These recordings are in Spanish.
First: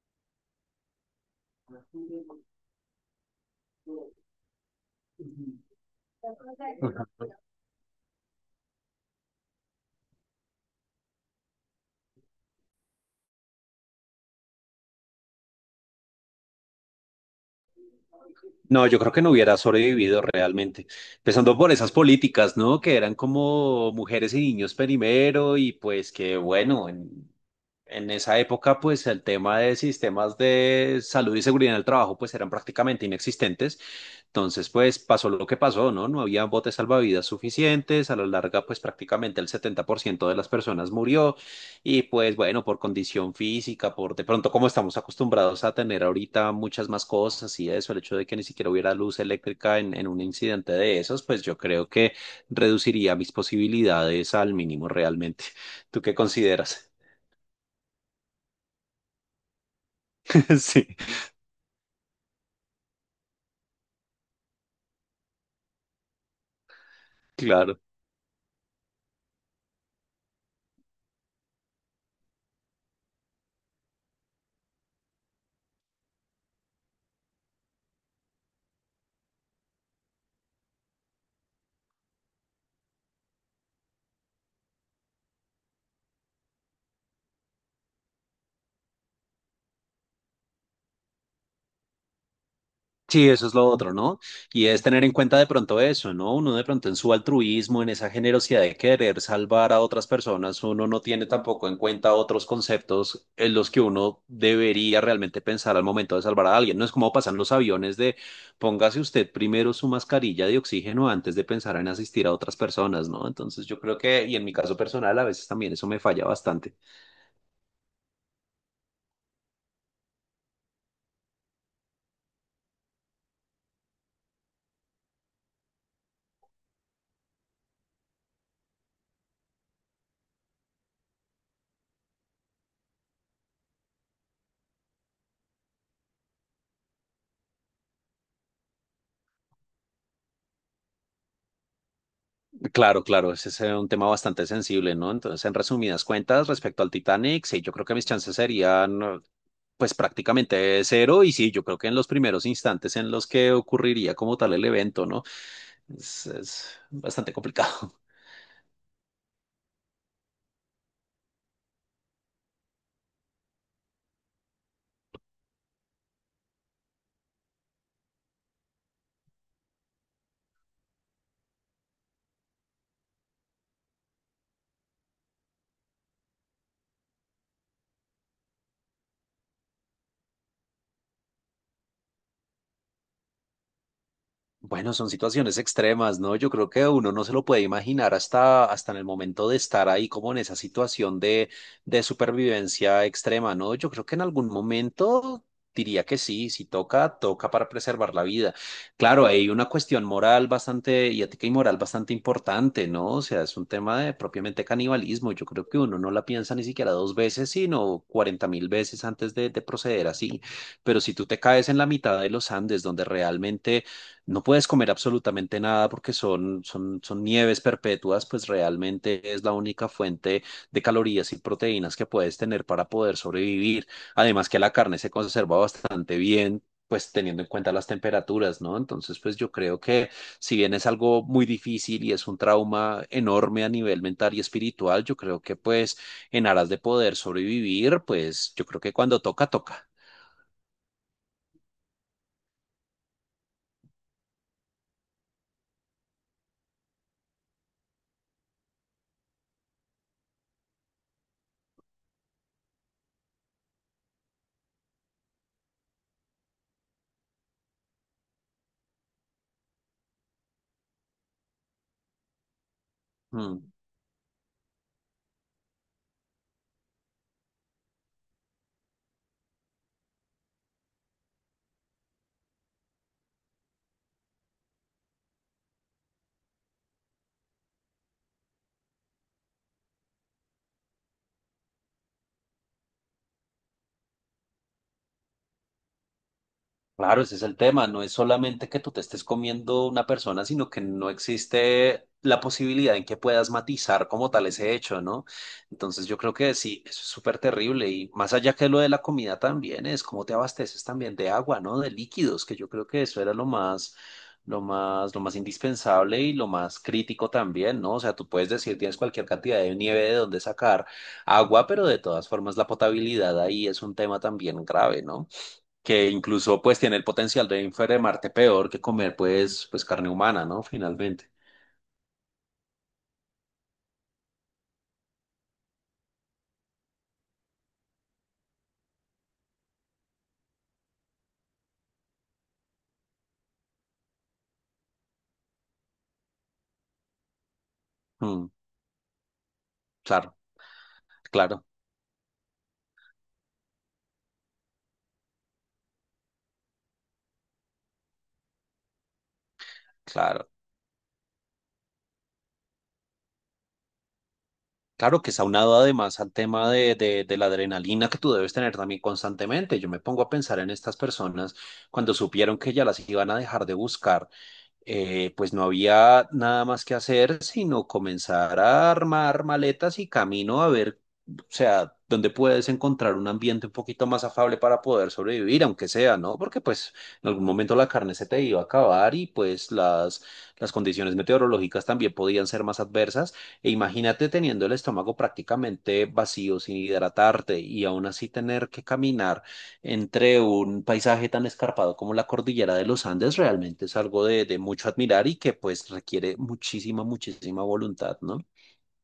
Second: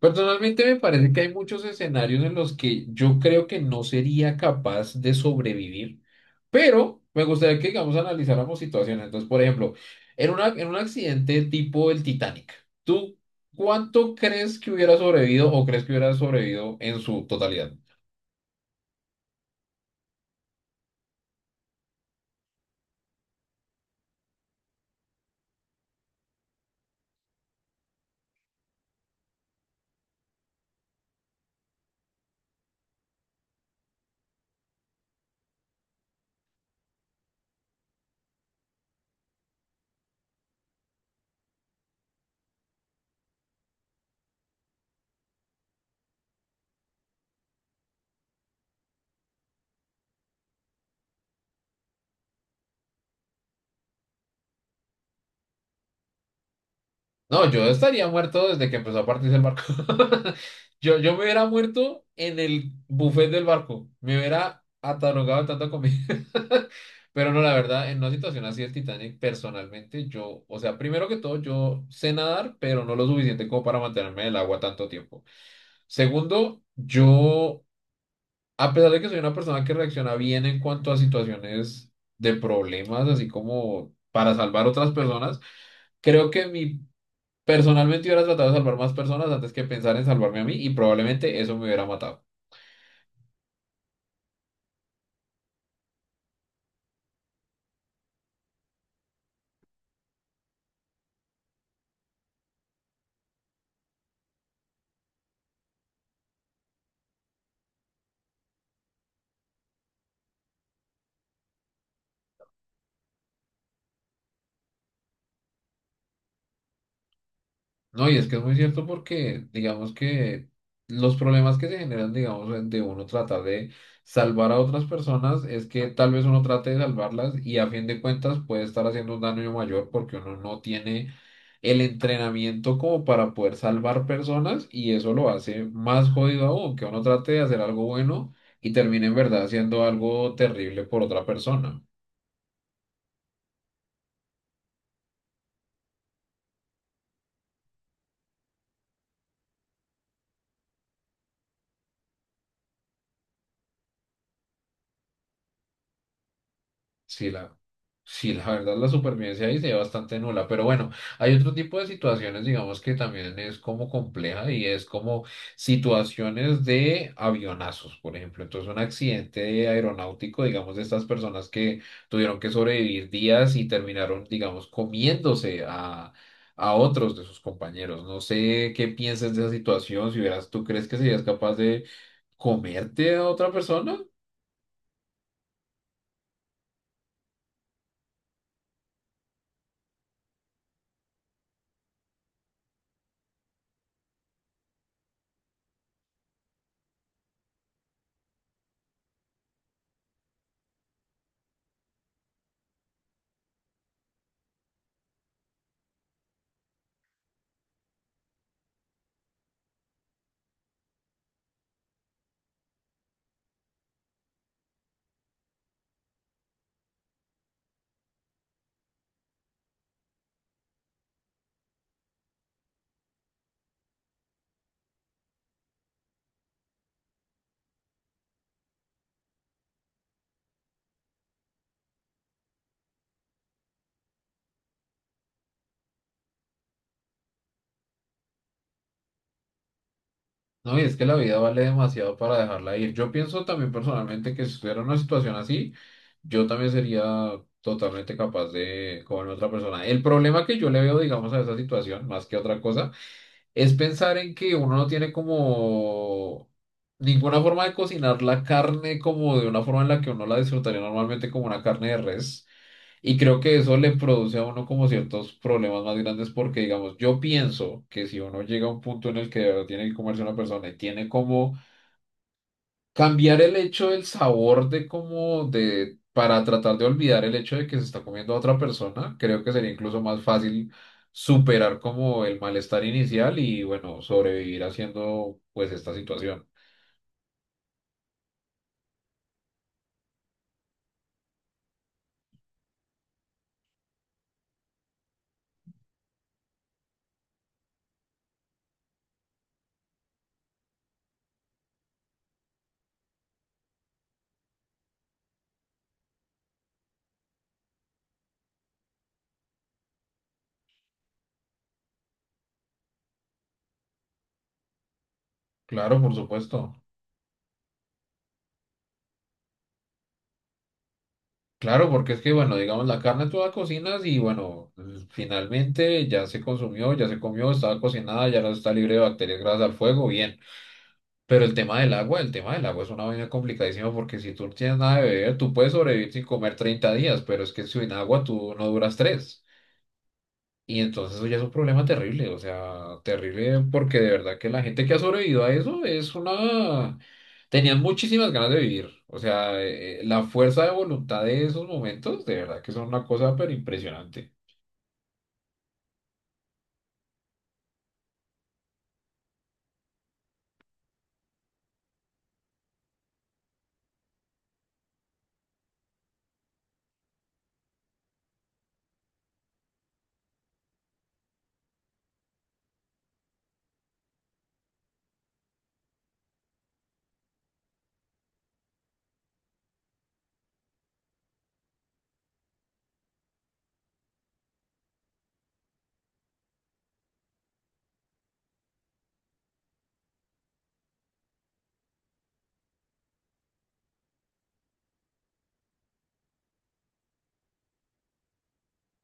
Personalmente me parece que hay muchos escenarios en los que yo creo que no sería capaz de sobrevivir, pero me gustaría que, digamos, analizáramos situaciones. Entonces, por ejemplo, en un accidente tipo el Titanic, ¿tú cuánto crees que hubiera sobrevivido o crees que hubiera sobrevivido en su totalidad? No, yo creo que no hubiera sobrevivido realmente. Empezando por esas políticas, ¿no? Que eran como mujeres y niños primero y pues que bueno, en esa época pues el tema de sistemas de salud y seguridad en el trabajo pues eran prácticamente inexistentes entonces, pues pasó lo que pasó, ¿no? No había botes salvavidas suficientes, a la larga, pues prácticamente el 70% de las personas murió y pues bueno, por condición física, por de pronto como estamos acostumbrados a tener ahorita muchas más cosas y eso, el hecho de que ni siquiera hubiera luz eléctrica en un incidente de esos, pues yo creo que reduciría mis posibilidades al mínimo realmente. ¿Tú qué consideras? No, yo estaría muerto desde que empezó a partirse el barco. Sí, Yo me hubiera muerto en el buffet del barco. Me hubiera atarugado de tanta comida. Pero no, la claro. verdad, en una situación así del Titanic, personalmente, yo, o sea, primero que todo, yo sé nadar, pero no lo suficiente como para mantenerme en el agua tanto tiempo. Segundo, yo, a pesar de que soy una persona que reacciona bien en cuanto a situaciones de problemas, así como para salvar otras personas, Creo que mi Personalmente hubiera tratado de salvar más personas antes que pensar en salvarme a mí y probablemente eso me hubiera matado. Sí, eso es lo otro, ¿no? Y es tener en cuenta de pronto eso, ¿no? Uno de pronto en su altruismo, en esa generosidad de querer salvar a otras personas, uno no tiene tampoco en cuenta otros conceptos en los que uno debería realmente pensar al momento de salvar a alguien. No es como pasan los aviones de póngase usted primero su mascarilla de oxígeno antes de pensar en asistir a otras personas, ¿no? Entonces yo creo que, y en mi caso personal, a veces también eso me falla bastante. No, y es que es muy cierto porque digamos que los problemas que se generan, digamos, de uno tratar de salvar a otras personas es que tal vez uno trate de salvarlas y a fin de cuentas puede estar haciendo un daño mayor porque uno no tiene el entrenamiento como para poder salvar personas y eso lo hace más jodido aún, que uno trate de hacer algo bueno y termine en verdad haciendo algo terrible por otra persona. Claro, claro, ese es un tema bastante sensible, ¿no? Entonces, en resumidas cuentas, respecto al Titanic, sí, yo creo que mis chances serían, pues prácticamente cero, y sí, yo creo que en los primeros instantes en los que ocurriría como tal el evento, ¿no? Es Sí, bastante la, complicado. sí, la verdad la supervivencia ahí se ve bastante nula, pero bueno, hay otro tipo de situaciones, digamos, que también es como compleja y es como situaciones de avionazos, por ejemplo. Entonces, un accidente aeronáutico, digamos, de estas personas que tuvieron que sobrevivir días y terminaron, digamos, a otros de sus compañeros. No sé qué piensas de esa situación, si hubieras, ¿tú crees que serías capaz de comerte a otra persona? Bueno, son situaciones extremas, ¿no? Yo creo que uno no se lo puede imaginar hasta en el momento de estar ahí como en esa situación de supervivencia extrema, ¿no? Yo creo que en algún momento diría que sí, si toca, toca para preservar la vida. Claro, hay una cuestión moral bastante y ética y moral bastante importante, ¿no? O sea, es un tema de propiamente canibalismo. Yo creo que uno no la piensa ni siquiera dos veces, sino cuarenta mil veces antes de proceder así. Pero si tú te caes en la mitad de los Andes, donde realmente no puedes comer absolutamente nada porque son, son, son nieves perpetuas, pues realmente es la única fuente de calorías y proteínas que puedes tener para poder sobrevivir. Además que la carne se conserva bastante bien, pues teniendo en cuenta las temperaturas, ¿no? Entonces, pues yo creo que si bien es algo muy difícil y es un trauma enorme a nivel mental y espiritual, yo creo que pues en aras de poder sobrevivir, pues yo creo que cuando toca, toca. No, y es que la vida vale demasiado para dejarla ir. Yo pienso también personalmente que si estuviera en una situación así, yo también sería totalmente capaz de comerme a otra persona. El problema que yo le veo, digamos, a esa situación, más que otra cosa, es pensar en que uno no tiene como ninguna forma de cocinar la carne como de una forma en la que uno la disfrutaría normalmente como una carne de res. Y creo que Mm. eso le produce a uno como ciertos problemas más grandes porque, digamos, yo pienso que si uno llega a un punto en el que de verdad tiene que comerse una persona y tiene como cambiar el hecho del sabor de como de para tratar de olvidar el hecho de que se está comiendo a otra persona, creo que sería incluso más fácil superar como el malestar inicial y bueno, sobrevivir haciendo pues esta situación. Claro, ese es el tema. No es solamente que tú te estés comiendo una persona, sino que no existe la posibilidad en que puedas matizar como tal ese hecho, ¿no? Entonces yo creo que sí, eso es súper terrible. Y más allá que lo de la comida también es cómo te abasteces también de agua, ¿no? De líquidos, que yo creo que eso era lo más, lo más, lo más indispensable y lo más crítico también, ¿no? O sea, tú puedes decir, tienes cualquier cantidad de nieve de donde sacar agua, pero de todas formas la potabilidad ahí es un tema también grave, ¿no? Claro, Que por incluso supuesto. pues tiene el potencial de enfermarte peor que comer pues, pues carne humana, ¿no? Finalmente. Claro, porque es que, bueno, digamos, la carne tú la cocinas y, bueno, finalmente ya se consumió, ya se comió, estaba cocinada, ya no está libre de bacterias gracias al fuego, bien. Pero el tema del agua, el tema del agua es una vaina complicadísima porque si tú no tienes nada de beber, tú puedes sobrevivir sin comer 30 días, pero es que sin agua Mm, tú no duras tres. claro, Y entonces eso ya es un claro, problema terrible, o sea, terrible porque de verdad que la gente que ha sobrevivido a eso es una... Tenían muchísimas ganas de vivir, o sea, la claro. fuerza de voluntad de esos momentos, de verdad que son una cosa pero impresionante. Claro que es aunado además al tema de la adrenalina que tú debes tener también constantemente. Yo me pongo a pensar en estas personas cuando supieron que ya las iban a dejar de buscar pues no había nada más que hacer sino comenzar a armar maletas y camino a ver, o sea, dónde puedes encontrar un ambiente un poquito más afable para poder sobrevivir, aunque sea, ¿no? Porque pues en algún momento la carne se te iba a acabar y pues las condiciones meteorológicas también podían ser más adversas. E imagínate teniendo el estómago prácticamente vacío, sin hidratarte y aún así tener que caminar entre un paisaje tan escarpado como la cordillera de los Andes realmente es algo de mucho admirar y que pues requiere muchísima, muchísima voluntad, ¿no?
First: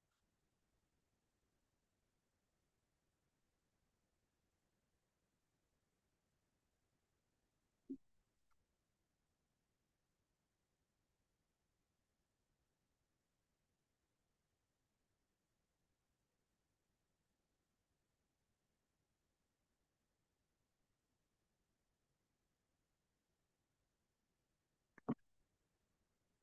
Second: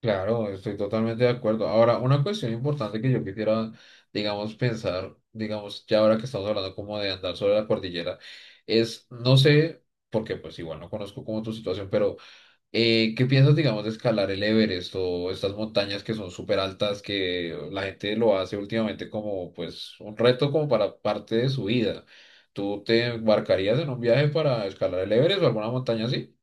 Claro, estoy totalmente de acuerdo. Ahora, una cuestión importante que yo quisiera, digamos, pensar, digamos, ya ahora que estamos hablando como de andar sobre la cordillera, es, no sé, porque pues igual no conozco como tu situación, pero... ¿qué piensas, digamos, de escalar el Everest o estas montañas que son súper altas que la gente lo hace últimamente como, pues, un reto como para parte de su vida? ¿Tú te embarcarías en un viaje para escalar el Everest o alguna montaña así?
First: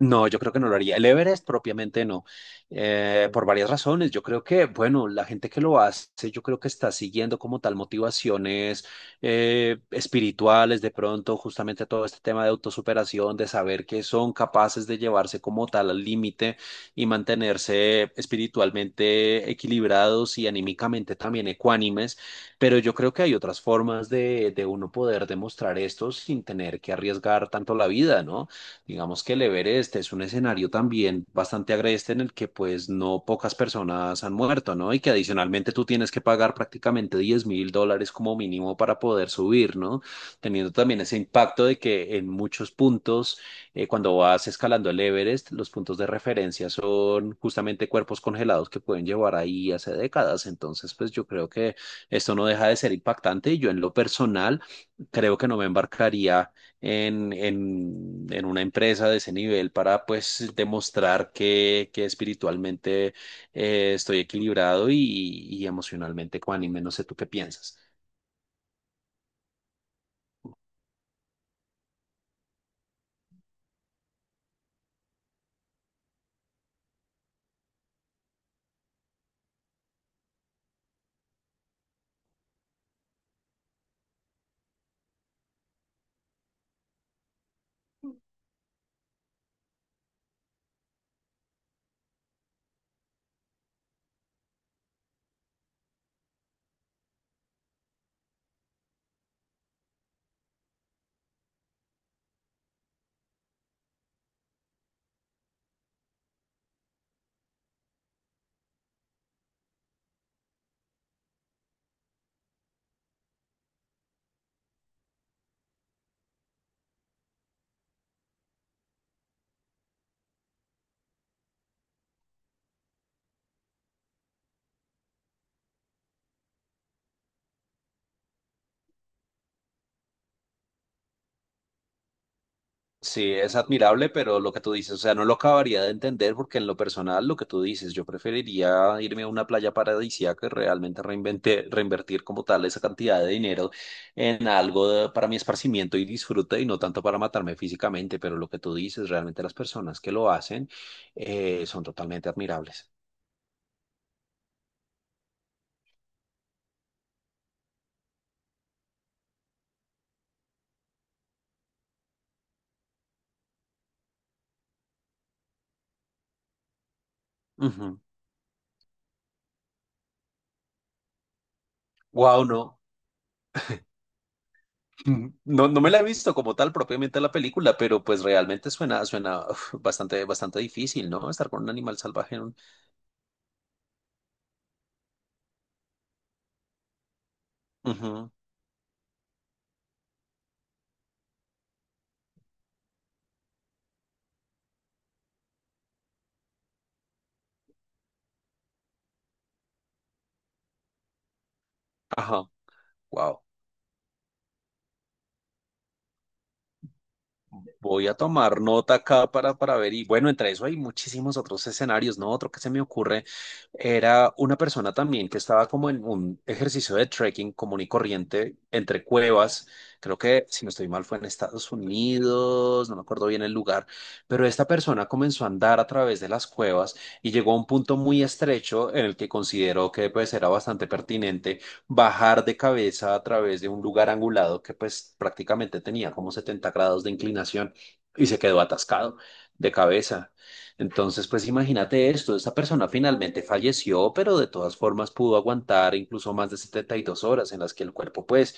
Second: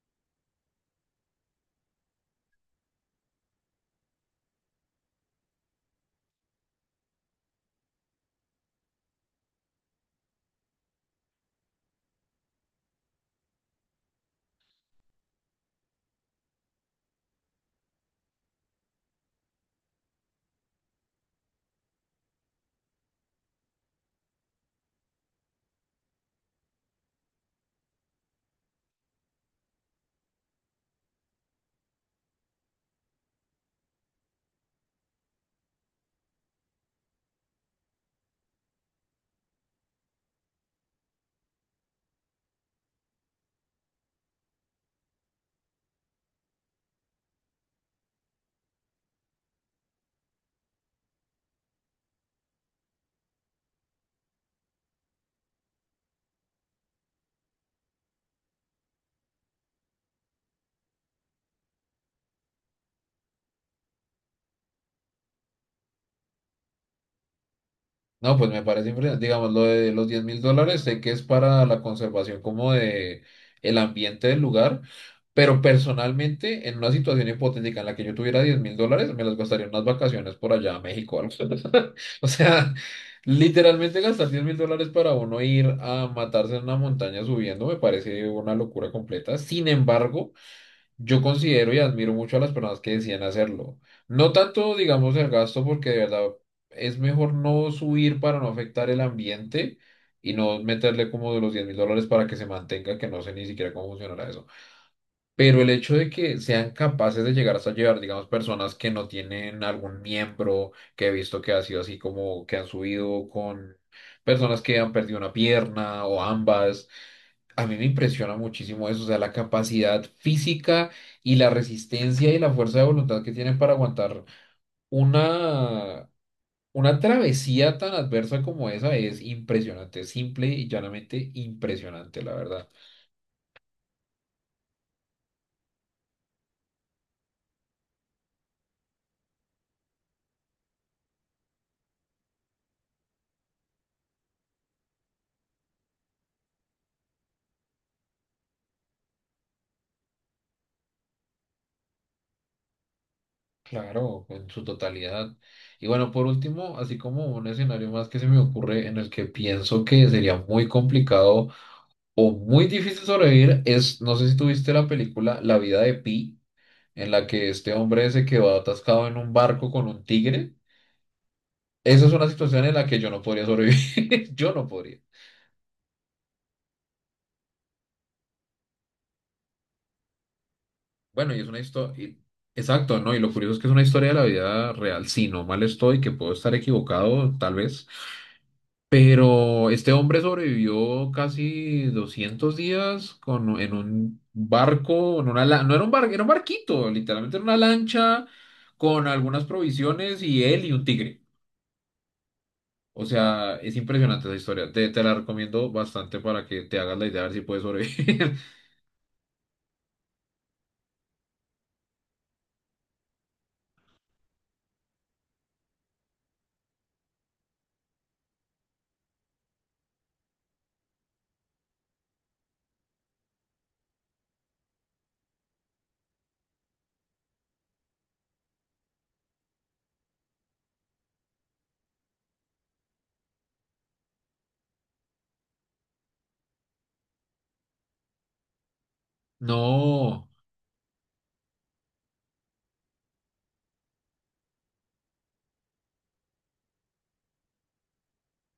No, yo creo que no lo haría. El Everest propiamente no, por varias razones. Yo creo que, bueno, la gente que lo hace, yo creo que está siguiendo como tal motivaciones espirituales, de pronto, justamente todo este tema de autosuperación, de saber que son capaces de llevarse como tal al límite y mantenerse espiritualmente equilibrados y anímicamente también ecuánimes. Pero yo creo que hay otras formas de, uno poder demostrar esto sin tener que arriesgar tanto la vida, ¿no? Digamos que el Everest es un escenario también bastante agreste en el que pues no pocas personas han muerto, ¿no? Y que adicionalmente tú tienes que pagar prácticamente 10.000 dólares como mínimo para poder subir, ¿no? Teniendo también ese impacto de que en muchos puntos, cuando vas escalando el Everest, los puntos de referencia son justamente cuerpos congelados que pueden llevar ahí hace décadas. Entonces, pues yo creo que esto no deja de ser impactante y yo en lo personal creo que no me embarcaría en, en una empresa de ese nivel para pues demostrar que espiritualmente estoy equilibrado y emocionalmente ecuánime. No sé tú qué piensas. No, pues me parece impresionante. Digamos, lo de los $10,000, sé que es para la conservación como de el ambiente del lugar, pero personalmente, en una situación hipotética en la que yo tuviera $10,000, me las gastaría en unas vacaciones por allá a México o algo. O sea, literalmente gastar $10,000 para uno ir a matarse en una montaña subiendo me parece una locura completa. Sin embargo, yo considero y admiro mucho a las personas que decían hacerlo. No tanto, digamos, el gasto, porque de verdad es mejor no subir para no afectar el ambiente y no meterle como de los $10,000 para que se mantenga, que no sé ni siquiera cómo funcionará eso. Pero el hecho de que sean capaces de llegar hasta llevar, digamos, personas que no tienen algún miembro, que he visto que ha sido así como que han subido con personas que han perdido una pierna o ambas, a mí me impresiona muchísimo eso, o sea, la capacidad física y la resistencia y la fuerza de voluntad que tienen para aguantar una, una travesía tan adversa como esa es impresionante, simple y llanamente impresionante, la verdad. Sí, es admirable, pero lo que tú dices, o sea, no lo acabaría de entender porque en lo personal, lo que tú dices, yo preferiría irme a una playa paradisíaca y realmente reinvertir como tal esa cantidad de dinero en algo para mi esparcimiento y disfrute y no tanto para matarme físicamente, pero lo que tú dices, realmente las personas que lo hacen son totalmente admirables. Claro, en su totalidad. Y bueno, por último, así como un escenario más que se me ocurre en el que pienso que sería muy complicado o muy difícil sobrevivir es, no sé si tuviste la película La vida de Pi, en la que este hombre se quedó atascado en un barco con un tigre. Esa es una Wow, situación en no, la que yo no podría sobrevivir. Yo no podría. no, no me la he visto como tal propiamente la película, pero pues realmente suena, suena uf, bastante, bastante difícil, ¿no? Bueno, y es Estar una con un animal historia... salvaje en un... Exacto, ¿no? Y lo curioso es que es una historia de la vida real. Si no mal estoy, que puedo estar equivocado, tal vez. Ujú. Pero este hombre sobrevivió casi 200 días con, en un barco, en una, no era un barco, era un barquito, literalmente era una lancha con algunas provisiones y él y un tigre. Ajá, O wow. sea, es impresionante esa historia. Te la recomiendo bastante para que te hagas la idea de ver si puedes Voy a sobrevivir. tomar nota acá para ver. Y bueno, entre eso hay muchísimos otros escenarios, ¿no? Otro que se me ocurre era una persona también que estaba como en un ejercicio de trekking común y corriente entre cuevas. Creo que, si no estoy mal, fue en Estados Unidos, no me acuerdo bien el lugar, pero esta persona comenzó a andar a través de las cuevas y llegó a un punto muy estrecho en el que consideró que pues era bastante pertinente bajar de cabeza a través de un lugar angulado que pues prácticamente tenía como 70 grados de inclinación y se quedó atascado de No. cabeza. Entonces, pues imagínate esto, esta persona finalmente falleció, pero de todas formas pudo aguantar incluso más de 72 horas en las que el cuerpo, pues,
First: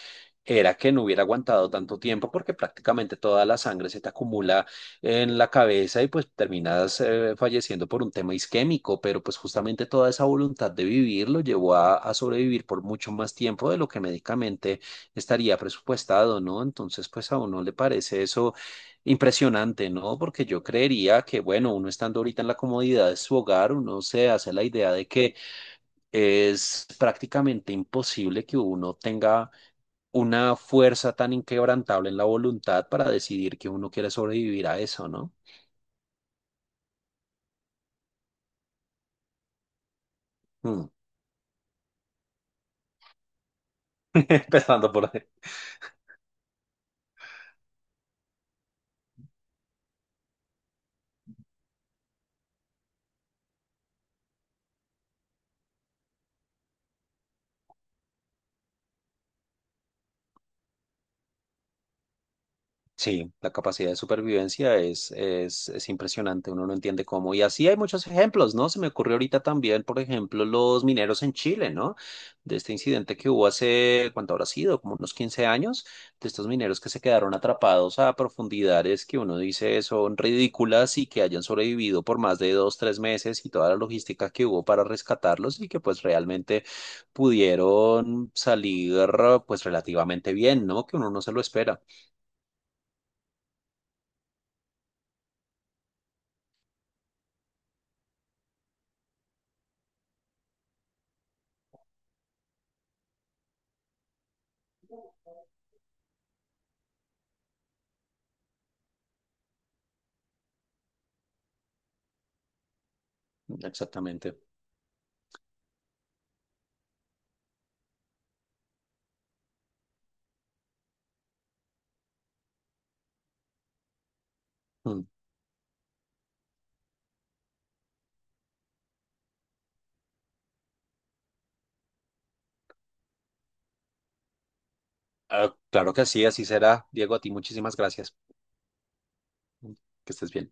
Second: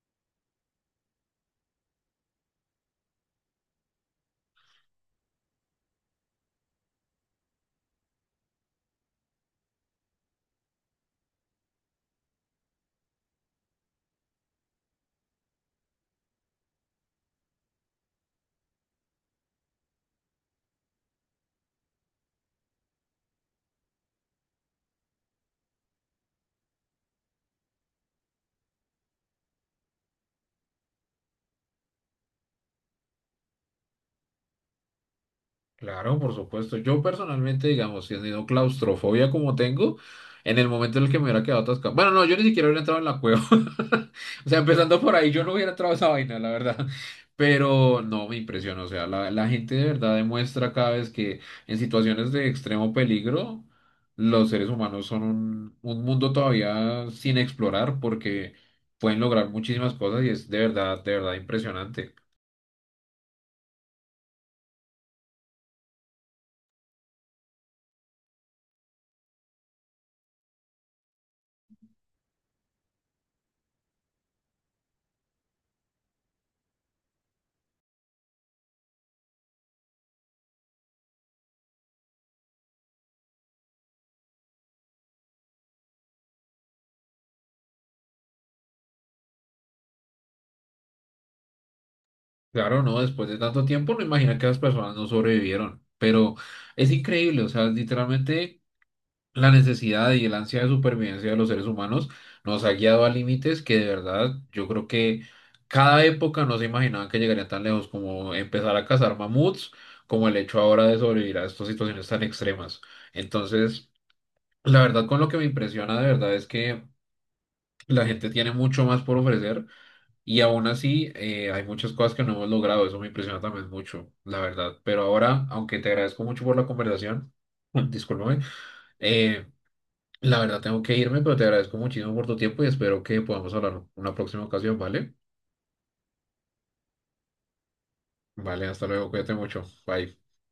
era que no hubiera aguantado tanto tiempo porque prácticamente toda la sangre se te acumula en la cabeza y pues terminas falleciendo por un tema isquémico, pero pues justamente toda esa voluntad de vivir lo llevó a sobrevivir por mucho más tiempo de lo que médicamente estaría presupuestado, ¿no? Entonces, pues a uno le parece eso impresionante, ¿no? Porque yo creería que, bueno, uno estando ahorita en la comodidad de su hogar, uno se hace la idea de que es prácticamente imposible que uno tenga una fuerza tan inquebrantable en la voluntad para decidir que uno quiere sobrevivir a eso, ¿no? Claro, por supuesto. Yo personalmente, digamos, teniendo claustrofobia como tengo, en el Mm. momento en el que me hubiera quedado atascado. Bueno, no, yo ni siquiera hubiera entrado en la cueva. O sea, Empezando empezando por por ahí, yo no hubiera entrado a esa vaina, la verdad. Pero no, me impresiona. O sea, la gente de verdad demuestra cada vez que en situaciones de extremo peligro, los seres humanos son un mundo todavía sin explorar porque pueden lograr muchísimas cosas y es de verdad impresionante. sí, la capacidad de supervivencia es impresionante, uno no entiende cómo. Y así hay muchos ejemplos, ¿no? Se me ocurrió ahorita también, por ejemplo, los mineros en Chile, ¿no? De este incidente que hubo hace, ¿cuánto habrá sido? Como unos 15 años, de estos mineros que se quedaron atrapados a profundidades que uno dice son ridículas y que hayan sobrevivido por más de dos, tres meses y toda la logística que hubo para rescatarlos y que pues realmente pudieron salir pues relativamente bien, ¿no? Que uno no se lo espera. Claro, no, después de tanto tiempo no imagina que las personas no sobrevivieron, pero es increíble, o sea, literalmente la necesidad y el ansia de supervivencia de los seres humanos nos ha guiado a límites que de verdad yo creo que cada época no se imaginaban que llegarían tan lejos como empezar a cazar mamuts, como el hecho ahora de sobrevivir a estas situaciones tan extremas. Entonces, Exactamente. la verdad con lo que me impresiona de verdad es que la gente tiene mucho más por ofrecer y aún así, hay muchas cosas que no hemos logrado. Eso me impresiona también mucho, la verdad. Pero Mm. ahora, aunque te agradezco mucho por la conversación, discúlpame, eh, la verdad tengo que irme, pero te agradezco muchísimo por tu tiempo y espero que podamos hablar en una próxima ocasión, ¿vale? Ah, claro que sí, así será. Diego, a ti muchísimas gracias. Vale, hasta luego, cuídate mucho. Mm. Que Bye. estés bien.